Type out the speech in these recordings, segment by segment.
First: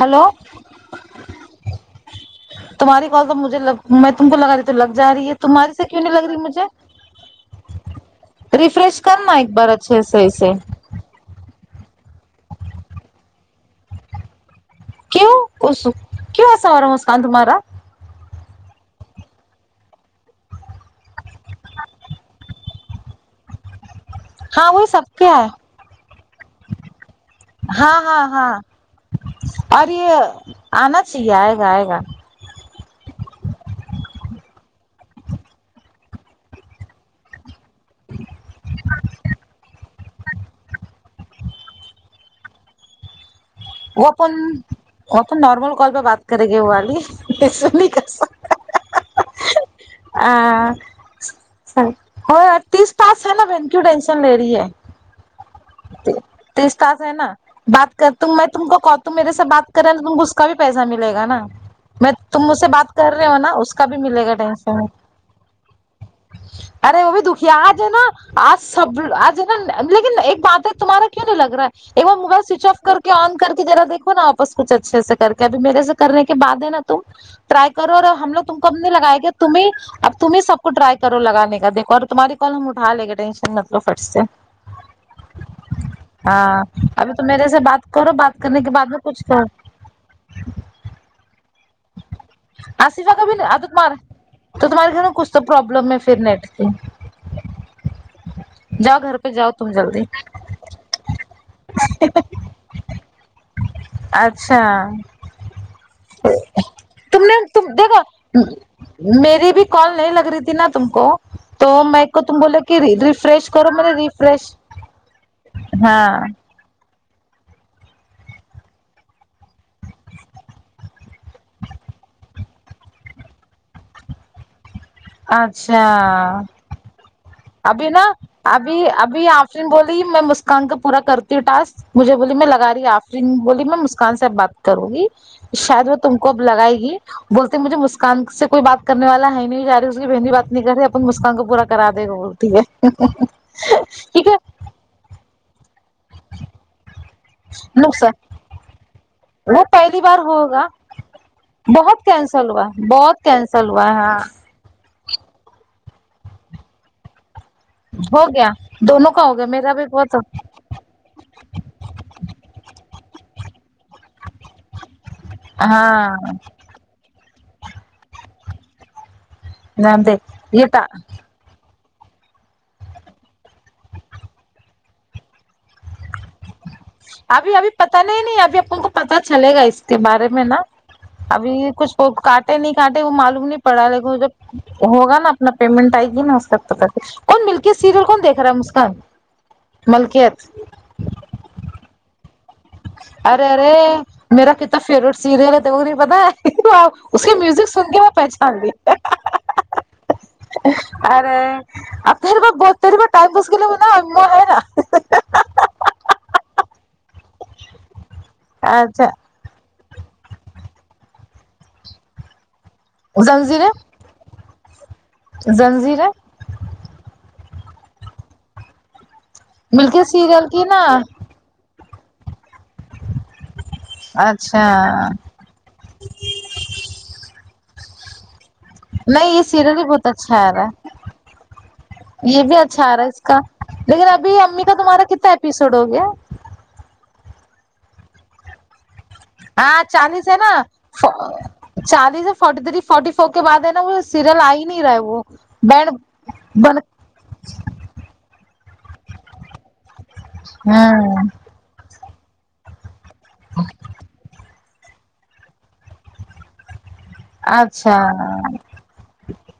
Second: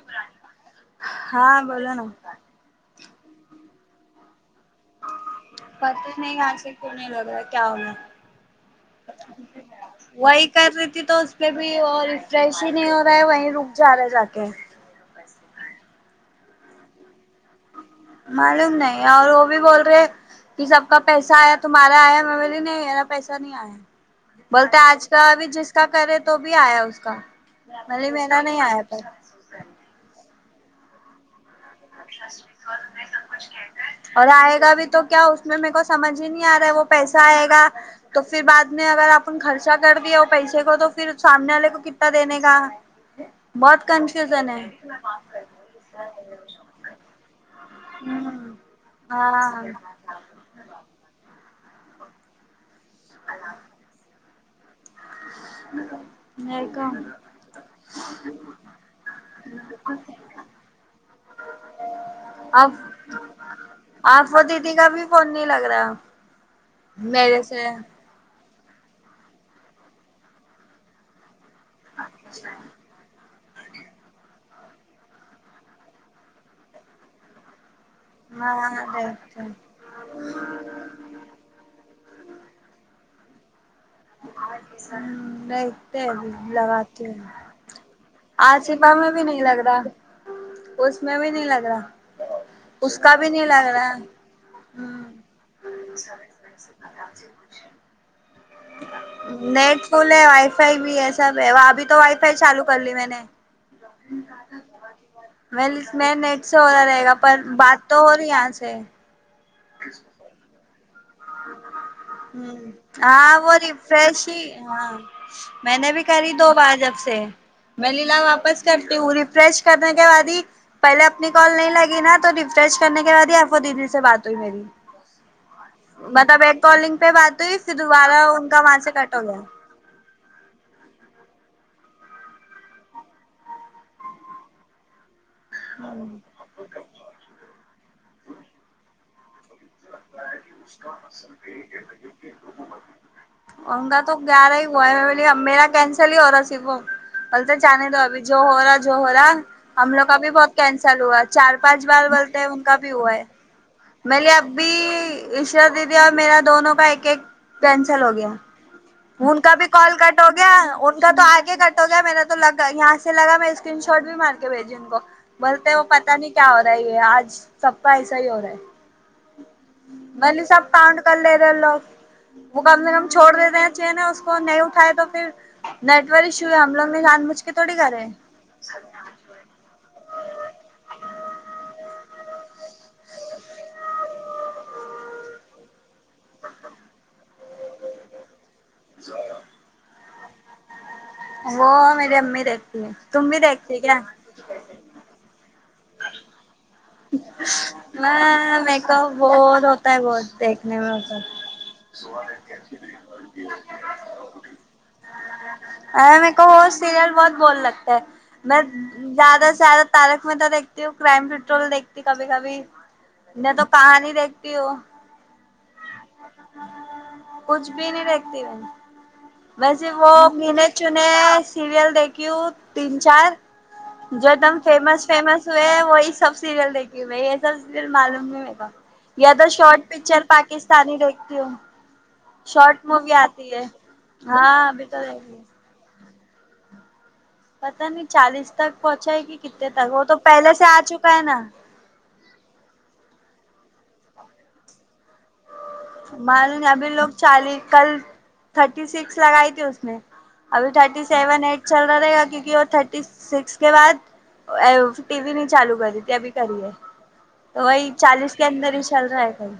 Hello ہاں بولا نا تمہاری کال تو مجھے لگ میں تم کو لگا رہی تو لگ جا رہی ہے تمہاری سے کیوں پتا لگ رہی نہیں مجھے آج یہ کیوں نہیں لگ رہا کیا ہوگیا ریفریش کرنا ایک بار اچھے صحیح سے پھر بھی اور ریفریش ہی نہیں ہو رہا ہے وہیں رک جا رہا ہے جا کے کیوں کسو کیوں ایسا ہو رہا مسکان تمہارا معلوم نہیں اور وہ بھی بول رہے سب کا پیسہ ایا تمہارا ایا میں بولی نہیں میرا پیسہ نہیں ایا ہاں بولتے وہی سب اج کا کیا بھی ہے جس کا کرے تو بھی ایا اس کا ہاں بل ہاں میرا ہاں نہیں ایا تھا اور یہ انا چاہیے ائے گا ائے گا سب کچھ کہ اور آئے گا بھی تو کیا اس میں میرے کو سمجھ ہی نہیں ا رہا ہے وہ پیسا ائے گا تو پھر بعد میں اگر اپن خرچہ کر دییے وہ پیسے کو تو پھر سامنے والے کو کتنا دینے کا بہت وہ اپن کنفیوسن ہے وہ نارمل کال پہ بات کریں گی وہ والی ایسا نہیں کر ہاں ہاں ہاں آ تیس ٹاسک ہے نا بہن کیوں ٹینشن لے رہی ہے نہیں تیس تو ٹاسک ہے نا بات کر تو میں تم کو کال تم میرے سے بات کرے تو تم کو اس کا بھی پیسہ ملے گا نا میں تو تم مجھ سے آپ بات کر رہے ہو نا اس کا بھی ملے گا آفو دیدی ٹینشن نے کا بھی فون نہیں لگ رہا ارے وہ بھی میرے دکھیا سے اج ہے نا آج سب آج ہے نا لیکن ایک بات ہے تمہارے کیوں نہیں لگ رہا ہے ایک بار موبائل سوئچ آف کر کے ان کر کے ذرا دیکھو نا آپس کچھ اچھے سے کر کے ابھی میرے سے کرنے کے بعد میں نا تم ٹرائی کرو ہم لوگ تم ہاں کب نے لگائے گے تمہیں اب تمہیں سب کو ٹرائی کرو لگانے کا ایک اور تمہاری کالم اٹھا لے گے ٹینشن مت فٹ سے دیکھتے ہوں دیکھتے ہیں ابھی ہاں ابھی تو میرے سے بات کرو بات کرنے آج کے بعد صبح میں بھی کچھ نہیں لگ کرو رہا اس میں بھی نہیں لگ رہا اس آصفیہ کا بھی نہیں لگ ادک مار رہا ہوں تو تمہارے گھر میں کچھ تو پرابلم ہے پھر نیٹ کی جاؤ گھر پہ جاؤ تم نیٹ جلدی فل ہے وائی فائی بھی ہے سب ہے وہ ابھی تو وائی فائی چالو کر لی میں نے اچھا میں میں نیٹ سے ہو رہ رہے گا تم نے پر تم بات تو دیکھو ہو رہی یہاں سے میری بھی کال نہیں لگ رہی تھی نا تم کو تو میں کو تم بولے کہ ہاں ریفریش وہ کرو میں نے ریفریش ہی میں نے بھی ہاں کری دو بار جب سے میں لیلا واپس کرتی ہوں ریفریش کرنے کے بعد ہی پہلے اپنی کال نہیں لگی نا تو ریفریش کرنے کے بعد ہی آفو دیدی سے بات ہوئی میری اچھا مطلب ایک کالنگ پہ بات ہوئی پھر دوبارہ ان کا وہاں سے کٹ ہو گیا اس نے بولی میں مسکان کا پورا کرتی ہوں ٹاسک مجھے بولی میں لگای آفرین بولی میں مسکان سے بات کروں گی شاید وہ تم کو اب لگائے گی بولتے مجھے مسکان سے کوئی بات کرنے والا ہے نہیں اس کی بہن بھی بات نہیں کر رہی اپنی مسکان کو پورا کرا دے گے بول تی ہے ان کا تو ٹھیک ہے گیارہ میرا کینسل ہی ہو رہا صرف وہ بول تو چاہے دو نقصان ابھی جو ہو رہا جو ہو رہا وہ ہم پہلی لوگ کا بار بھی بہت ہوگا کینسل ہوا چار پانچ بہت بار بولتے ہیں کینسل ان کا بھی ہوا بہت ہے کینسل ہوا ہاں میں لے اب بھی اشرہ دیدی اور میرا دونوں کا ایک ایک کینسل ہو گیا دونوں ہو ان گیا کا بھی میرا کال بہت کٹ ہو گیا ان کا تو آگے کٹ ہو گیا میرا تو لگا یہاں سے لگا میں اسکرین شاٹ بھی مار کے بھیجی ان کو بولتے وہ پتہ نہیں ہاں کیا ہو رہا ہے یہ آج سب کا ایسا ہی ہو رہا ہے دیکھ بلی سب یہ کاؤنٹ کر لے لوگ وہ کم سے کم چھوڑ دیتے ہیں چاہیے اس کو نہیں اٹھائے تو پھر نیٹ ور ایشو ہے ہم لوگ بھی جان بوجھ کے ابھی ابھی تھوڑی کرے پتا ہیں نہیں نہیں ابھی ابو کو پتہ چلے گا اس کے بارے میں نا ابھی کچھ کاٹے نہیں کاٹے وہ معلوم نہیں پڑا لیکن جب ہوگا نا اپنا پیمنٹ آئی یہ نا اس کا پتہ تھا کون ملکیت سیریل کون دیکھ رہا ہے مسکان ملکیت وہ میرے امی دیکھ ارے ارے میرا کتا فیورٹ سیریل ہے تمہیں نہیں پتا ہے آ اس کی میوزک سن کے میں پہچان لی میرے کو بہت ہوتا ہے بہت دیکھنے میں وہ سب ارے اب پھر بھی پھر بھی ٹائم پاس کے لیے اماں ہے نا ارے میرے کو وہ سیریل بہت بور لگتا ہے میں اچھا زیادہ سے زیادہ تارک مہتا دیکھتی ہوں کرائم پیٹرول دیکھتی کبھی کبھی نہیں تو زنجیریں کہانی ہی دیکھتی ہوں زنجیریں کچھ بھی نہیں دیکھتی میں ویسے ملکیت وہ سیریل کی گنے نا چونے سیریل دیکھی ہوں تین چار جو دم اچھا فیمس فیمس ہوئے ہیں وہی سب سیریل دیکھی میں یہ سب سیریل معلوم نہیں یا نہیں یہ تو سیریل شارٹ بھی بہت پکچر اچھا آ رہا ہے پاکستانی دیکھتی ہوں یہ بھی اچھا شارٹ آ رہا ہے مووی اس کا آتی ہے لیکن ابھی امی ہاں کا ابھی تو تمہارا دیکھ کتنا لی ایپیسوڈ ہو گیا پتا نہیں چالیس تک پہنچا ہے گی کتنے ہاں تک وہ تو چالیس ہے پہلے نا سے آ چکا ہے نا چالیس فورٹی تھری فورٹی فور کے بعد ہے نا وہ سیریل آ ہی نہیں رہا ہے وہ بینڈ معلوم نہیں بن ابھی لوگ چالی کل تھرٹی سکس لگائی تھی اس نے ابھی تھرٹی ہاں سیون ایٹ چل رہا رہے گا کیونکہ وہ تھرٹی سکس کے بعد ا ٹی وی نہیں چالو کری تو بھی کری ہے تو وہی اچھا چالیس کے اندر ہی چل رہا ہے کل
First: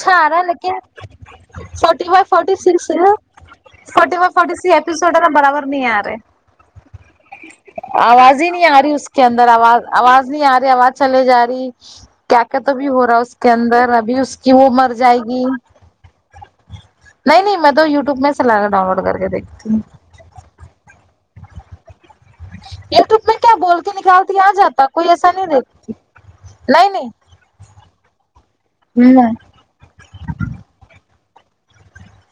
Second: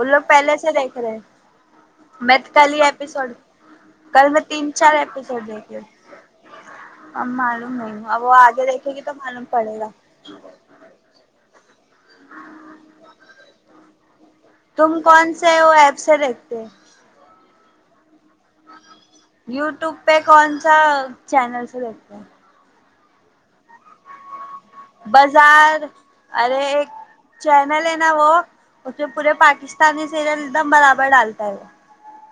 ان لوگ ہاں پہلے سے لیکن دیکھ رہے فورٹی فائیو میں فورٹی کل ہی سکس ہے ایپیسوڈ فورٹی کل فائیو میں فوٹی سکس تین چار اپیسوڈ ہے نا ایپیسوڈ برابر دیکھے نہیں ارے اب معلوم نہیں ہوں اب وہ آواز ہی نہیں آگے آ رہی دیکھے گی اس تو کے معلوم اندر پڑے آواز گا آواز نہیں آ رہی آواز چلے جا رہی کیا کہ تو بھی ہو رہا اس کے اندر ابھی اس کی وہ تم مر جائے کون گی سے وہ ایپ سے دیکھتے نہیں نہیں میں تو یو ٹیوب میں سے لا کر ڈاؤن لوڈ کر کے دیکھتی ہوں یوٹیوب پہ کون سا چینل سے دیکھتے ہیں یو ٹیوب میں کیا بول کے نکالتی آ جاتا کوئی ایسا نہیں دیکھ بازار ارے نہیں ایک نہیں چینل ہے نا وہ اس میں ہوں پورے پاکس تانی سیریل ایک دم برابر ڈالتا ہے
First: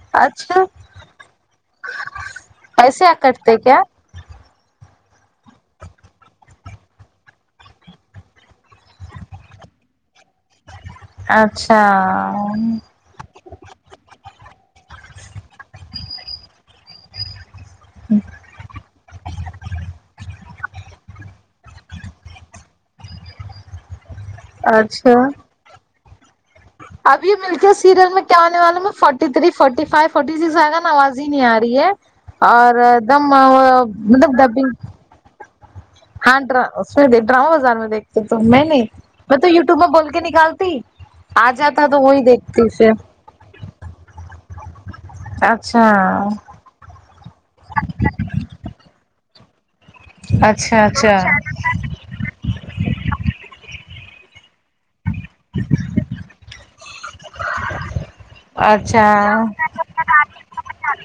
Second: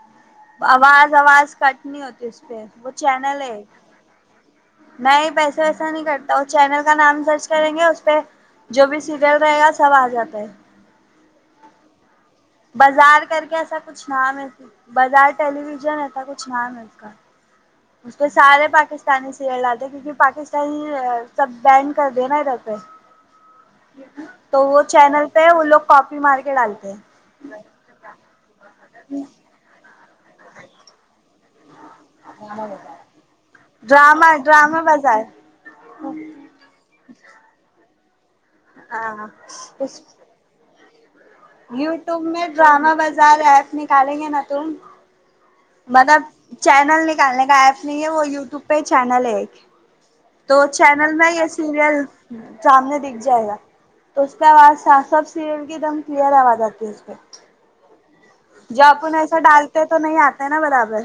اچ آواز آواز کٹ نہی ہوتی اس پہ وہ ایسے آ چینل کرتے ہے کیا نہیں پیسے ویسا نہیں کرتا وہ چینل کا نام سرچ کریں گے اس پہ جو بھی سیریل رہے گا سب آ جاتا ہے اچھا بازار کر کے ایسا کچھ نام ہے بازار ٹیلی ویژن ایسا کچھ نام ہے اس کا اس پے سارے پاکستانی سیریل ڈالتے کیونکہ پاکس تان سب بینڈ کر دینا ادھر پے تو وہ چینل پہ وہ لوگ کاپی مار کے ڈالے ابھی مل کس سیریل میں کیا آنے والوں میں forty three forty five forty six آے گا آواز ہی نہیں آ رہی ہے اور دم وہ مطلب ڈبینگ آ جائے ہاں ڈرا اس میں دیکھ ڈراما بازار میں دیکھ تو تو میں نے ہاں میں تو یوٹیوب میں بول کے نکالتی آ جاتا تو یوٹیوب وہی میں دیکھتی پھر ڈرامہ بازار ایپ نکالیں گے نا تم [unintelligible] مطلب چینل نکالنے کا ایپ نہیں ہے وہ یوٹیوب پہ چینل ہے تو اچھا چینل اچھا میں ایسے سیریل سامنے دیکھ جائے گا تو اس کے بعد سا سب سیریل کی ایک دم کلیئر آواز آتی ہے اس پہ جب اپن ایسا اچھا ڈالتے تو نہیں آتا ہے نا برابر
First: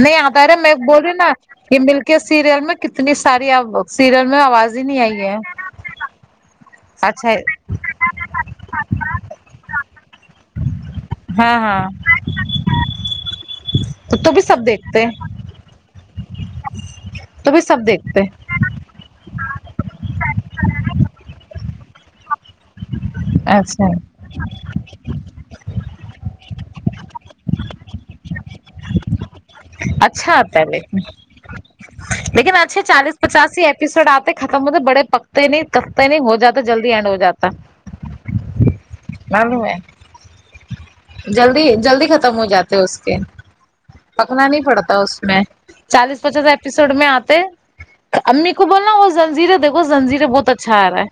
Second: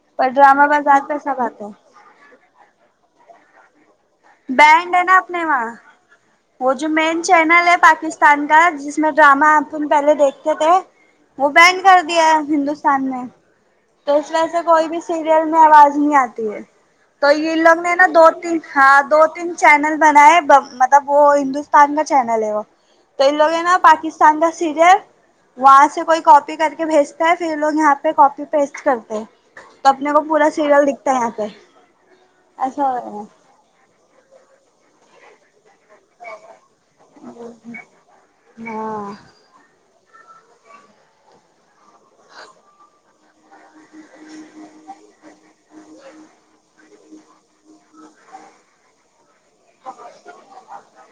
نہیں پر آتا رہے ڈرامہ میں بازار بولری پہ نا سب آتا یہ ہے مل کے سیریل میں کتنی ساری ا سیریل میں آواز ہی بینڈ نہیں نا آئی ہے اپنے وہاں وہ جو مین اچھا چینل ہے پاکستان کا جس میں ڈراما اپن پہلے دیکھتے تھے وہ ہاں بینڈ ہاں کر دیا ہندوستان میں تو اس تو بھی وجہ سب سے کوئی بھی دیکھتے ہیں سیریل آواز نہیں آتی ہے تو یہ بھی لوگ سب نے نا دیکھتے دو تین ہاں دو تین چینل بنا ہے مطلب وہ ہندوستان کا چینل ہے وہ تو ان لوگ ہیں نا اچھا پاکس تان کا سیریل وہاں سے کوئی کاپی کر کے بھیجتا ہے پھر یہ لوگ یہاں پہ کاپی پسٹ کرتے ہیں تو اپنے کو اچھا پورا آتا ہے سیریل لیکن دکھتا ہے یہاں پہ لیکن آجھے ایسا ہو چالیس رہا پچاس ہی ایپیسوڈ آتے ختم ہوتے بڑے پک تے نہیں تب نہیں ہو جاتا جلدی اینڈ ہو جاتا ہے ہاں معلوم ہے جلدی جلدی ختم ہو جاتے اس کے پکنا نہیں پڑتا اس میں چالیس پچاس اپ سر میں آتے امی کو بولنا وہ زنجیریں دیکھو زنجیریں بہت اچھا آ رہا ہے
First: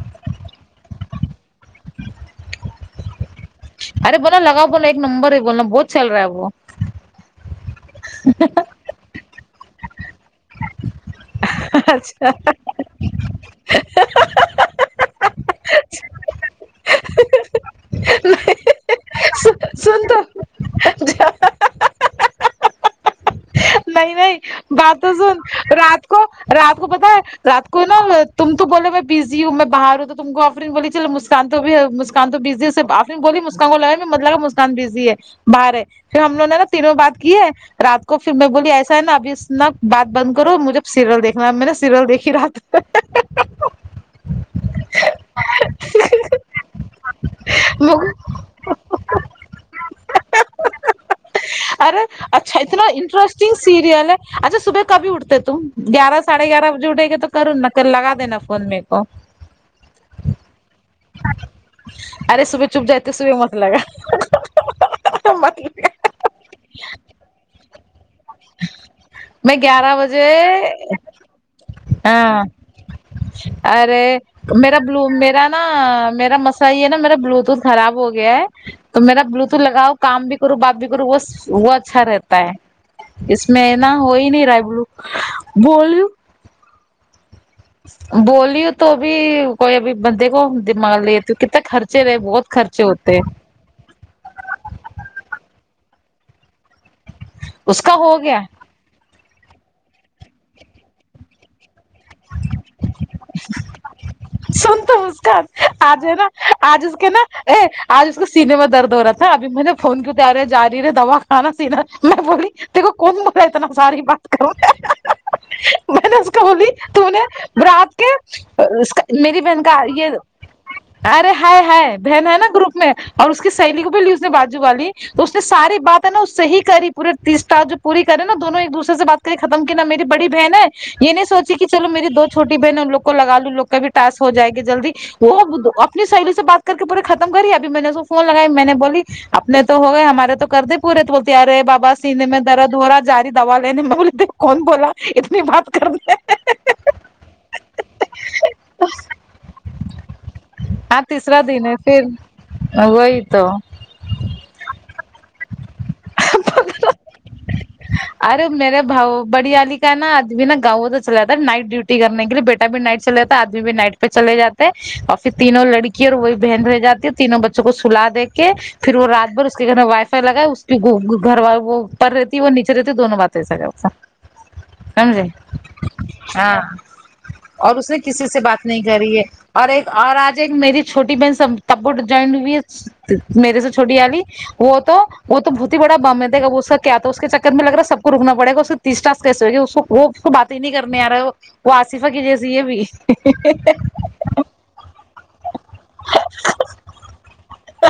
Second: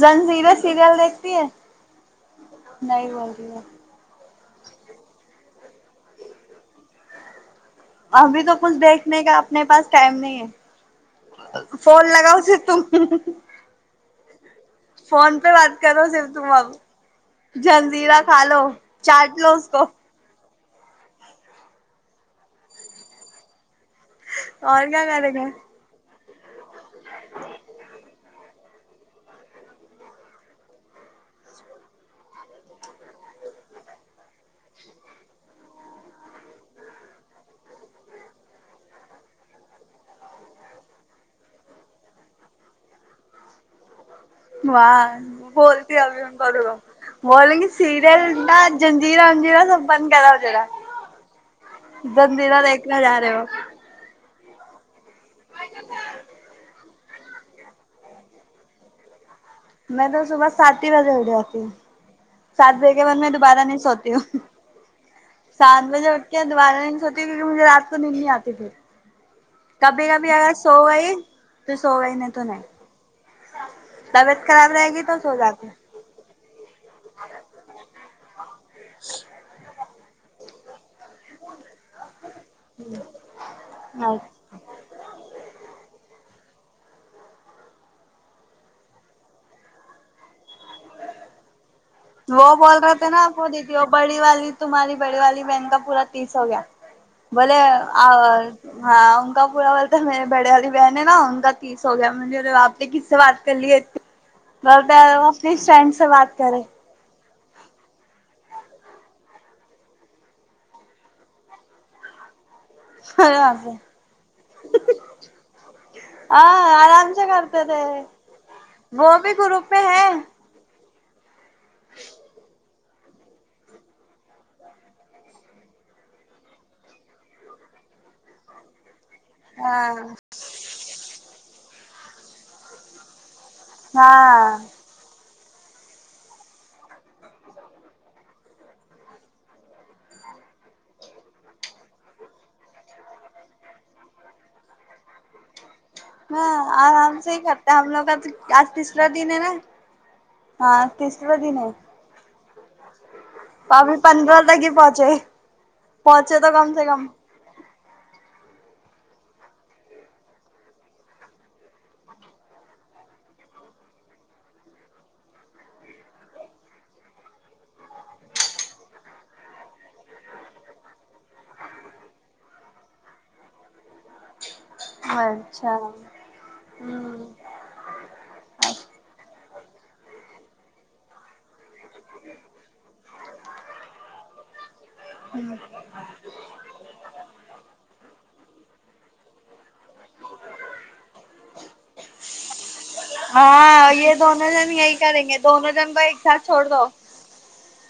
زنجیریں سیریل دیکھتی ہے [inaudible] نہیں بول رہی ہے ارے بولنا لگاؤ بولنا ایک نمبر ہے بولنا بہت چل رہا ہے وہ ابھی تو کچھ دیکھنے کا اپنے پاس ٹائم نہیں ہے فون اچھا لگاؤ اسے تم فون پہ بات کرو صرف تم اب جلزیرا کھا لو چاٹ لو اس کو س سن تو نہیں نہیں اور بات کیا تو کریں سن گے رات کو رات کو پتا ہے رات کو نا تم تو بولے میں بزی ہوں میں باہر ہوں تو تم کو آفرین بولی چلو مس مسکان تو بھی ہے مسکان تو بزی ہے اس سے آفرین بولی مسکان کو لگا مت لگا مسکان بزی ہے باہر ہے پھر ہم لوگوں نے نا تینوں بات کی ہے رات کو پھر میں بولی ایسا ہے نا ابھی اس نا بات بند کرو مجھے سیریل دیکھنا میں نا سیریل دیکھی رات میں واہ بولتی ابھی پڑھ لو بولیں گی سیریل نہ جنجرا ونجرا سب بند کراؤ ذرا ارے اچھا جنجیرا اتنا دیکھنے جا رہے ہو انٹرسٹنگ سیریل ہے اچھا صبح کبھی اٹھتے تم گیارہ ساڑھے گیارہ بجے اٹھے گے تو کر نا کر لگا دینا فون میرے کو میں تو صبح سات ہی بجے اٹھ جاتی ہوں ارے صبح سات چپ بجے کے جاتے بعد میں صبح مت دوبارہ نہیں لگا سوتی ہوں مت لگا سات بجے کیا دوبارہ نہیں سوتی کیونکہ مجھے رات کو نیند نہیں آتی پھر میں گیارہ کبھی بجے کبھی اگر سو گئی تو سو گئی نہیں اں تو نہیں ارے طبیعت خراب میرا رہے گی بلو تو سو میرا نا جاتے ہیں۔ میرا مس صحیح ہے نا میرا بلوٹوتھ خراب ہو گیا ہے تو میرا بلوٹوت لگاؤ کام بھی کروں بات بھی کروں وہ وہ اچھا رہتا ہے اس میں نا ہو ہی نہیں رہا ہے بلو بولیو بولی ہو تو بھی کوئی ابھی بندے کو دماغ لےتی کتنا خرچ وہ بول رہے تھے نا آپ کو بڑی والی تمہاری بڑی والی بہن کا پورا تیس ہو گیا بولے اس کا او ہو گیا ہاں ان کا پورا بولے تو میرے بڑے والی بہن ہے نا ان کا تیس ہوگیا میں بولی آپ نے کس سے بات کر لی ہے ات سن تو مسکان آج ہے نا بات کرے آج اس کہ نا اے آج اس کو سینے میں درد ہو رہا تھا ابھی میں نے فون کی تو آ رہے جاری رے دواخانہ سینا میں بولی تے کو کون بولے یہاں اتنا سے ساری بات کرو میں نے اس کو بولی ہاں تو آرام نے سے کرتے تھے برات کے اس کا وہ بھی میری بہن گروپ کا میں ہے یہ ارے ہے ہے بہن ہے نا گروپ میں اور اس کی سہیلی کو بھی لی اس نے بازو والی تو اس نے ساری بات ہے نا اس سے ہی کری پورے تیس ٹاسک جو پوری کرے نا دونوں ایک دوسرے سے بات تو یہ ختم کی نا ہاں میری بڑی بہن ہے یہ نہیں سوچی کہ چلو میری دو چھوٹی بہنیں ان لوگ کو لگالو ان لوگ کا بھی ٹاسک ہو جائے ہاں گی جلدی وہ اپنی سہیلی سے بات کر کے پورے ختم کری ہے ابھی میں نے اس کو فون لگا میں نے بولی اپنے تو ہو گئے ہمارے تو کردے پورے تو بولتی ارے بابا سینے میں درد ہو را جاری دوا لینے میں بولی دے کون بولا اتنی بات کر دو ہاں آرام سے ہی کرتے ہم لوگ کا آج تیسرا دن ہے نا ہاں تیسرا دن ہے تو ابھی پندرہ تک ہی پہنچے پہنچے تو کم سے کم ارے میرے بھاؤ بڑی والی کا ہے نا آدمی نا گاؤں تو چلا جاتا نائٹ ڈیوٹی کرنے کے لیے بیٹ ابھی نائٹ چلے تھا ابھی نائٹ پہ چل جاتے ہیں اور پھر تینوں لڑکی اور وہی بہن رہ جاتی ہے تینوں بچوں کو سلا دے کے پھر وہ رات بھر اس کے گھر میں وائی فائی لگا ہے اس کی گو گھر وال وہ اوپر رہتی وہ نیچے رہتی دونوں بات ایسا کرتے سمجھے اچھا ہاں اور اس نے کسی سے بات نہیں کری ہے اور ایک اور آج ایک میری چھوٹی بہن سم تبو جوائن ہویچ میرے سے چھوٹی والی وہ تو وہ تو بہت ہی بڑا بم ہے دیکھا وسعت کیا تو اس کے چکر میں لگ رہا سب کو رکنا پڑےگا اس نے تیس ٹاسک کیسے ہوئے یہ اس کو وہ اس کو بات ہی نہی کرنے آ رہا ہے وہ وہ آصفہ کی جیسی یہ بھی ہاں یہ دونوں جن یہی کریں گے دونوں جن کو ایک ساتھ چھوڑ دو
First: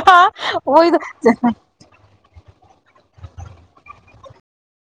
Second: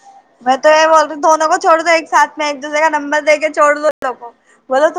ہاں میں تو یہ بول رہی ہوں وہی دونوں کو چھوڑ دو ایک ساتھ ایک دوسرے کا نمبر دے کے چھوڑ دوان لوگ کو بولو تم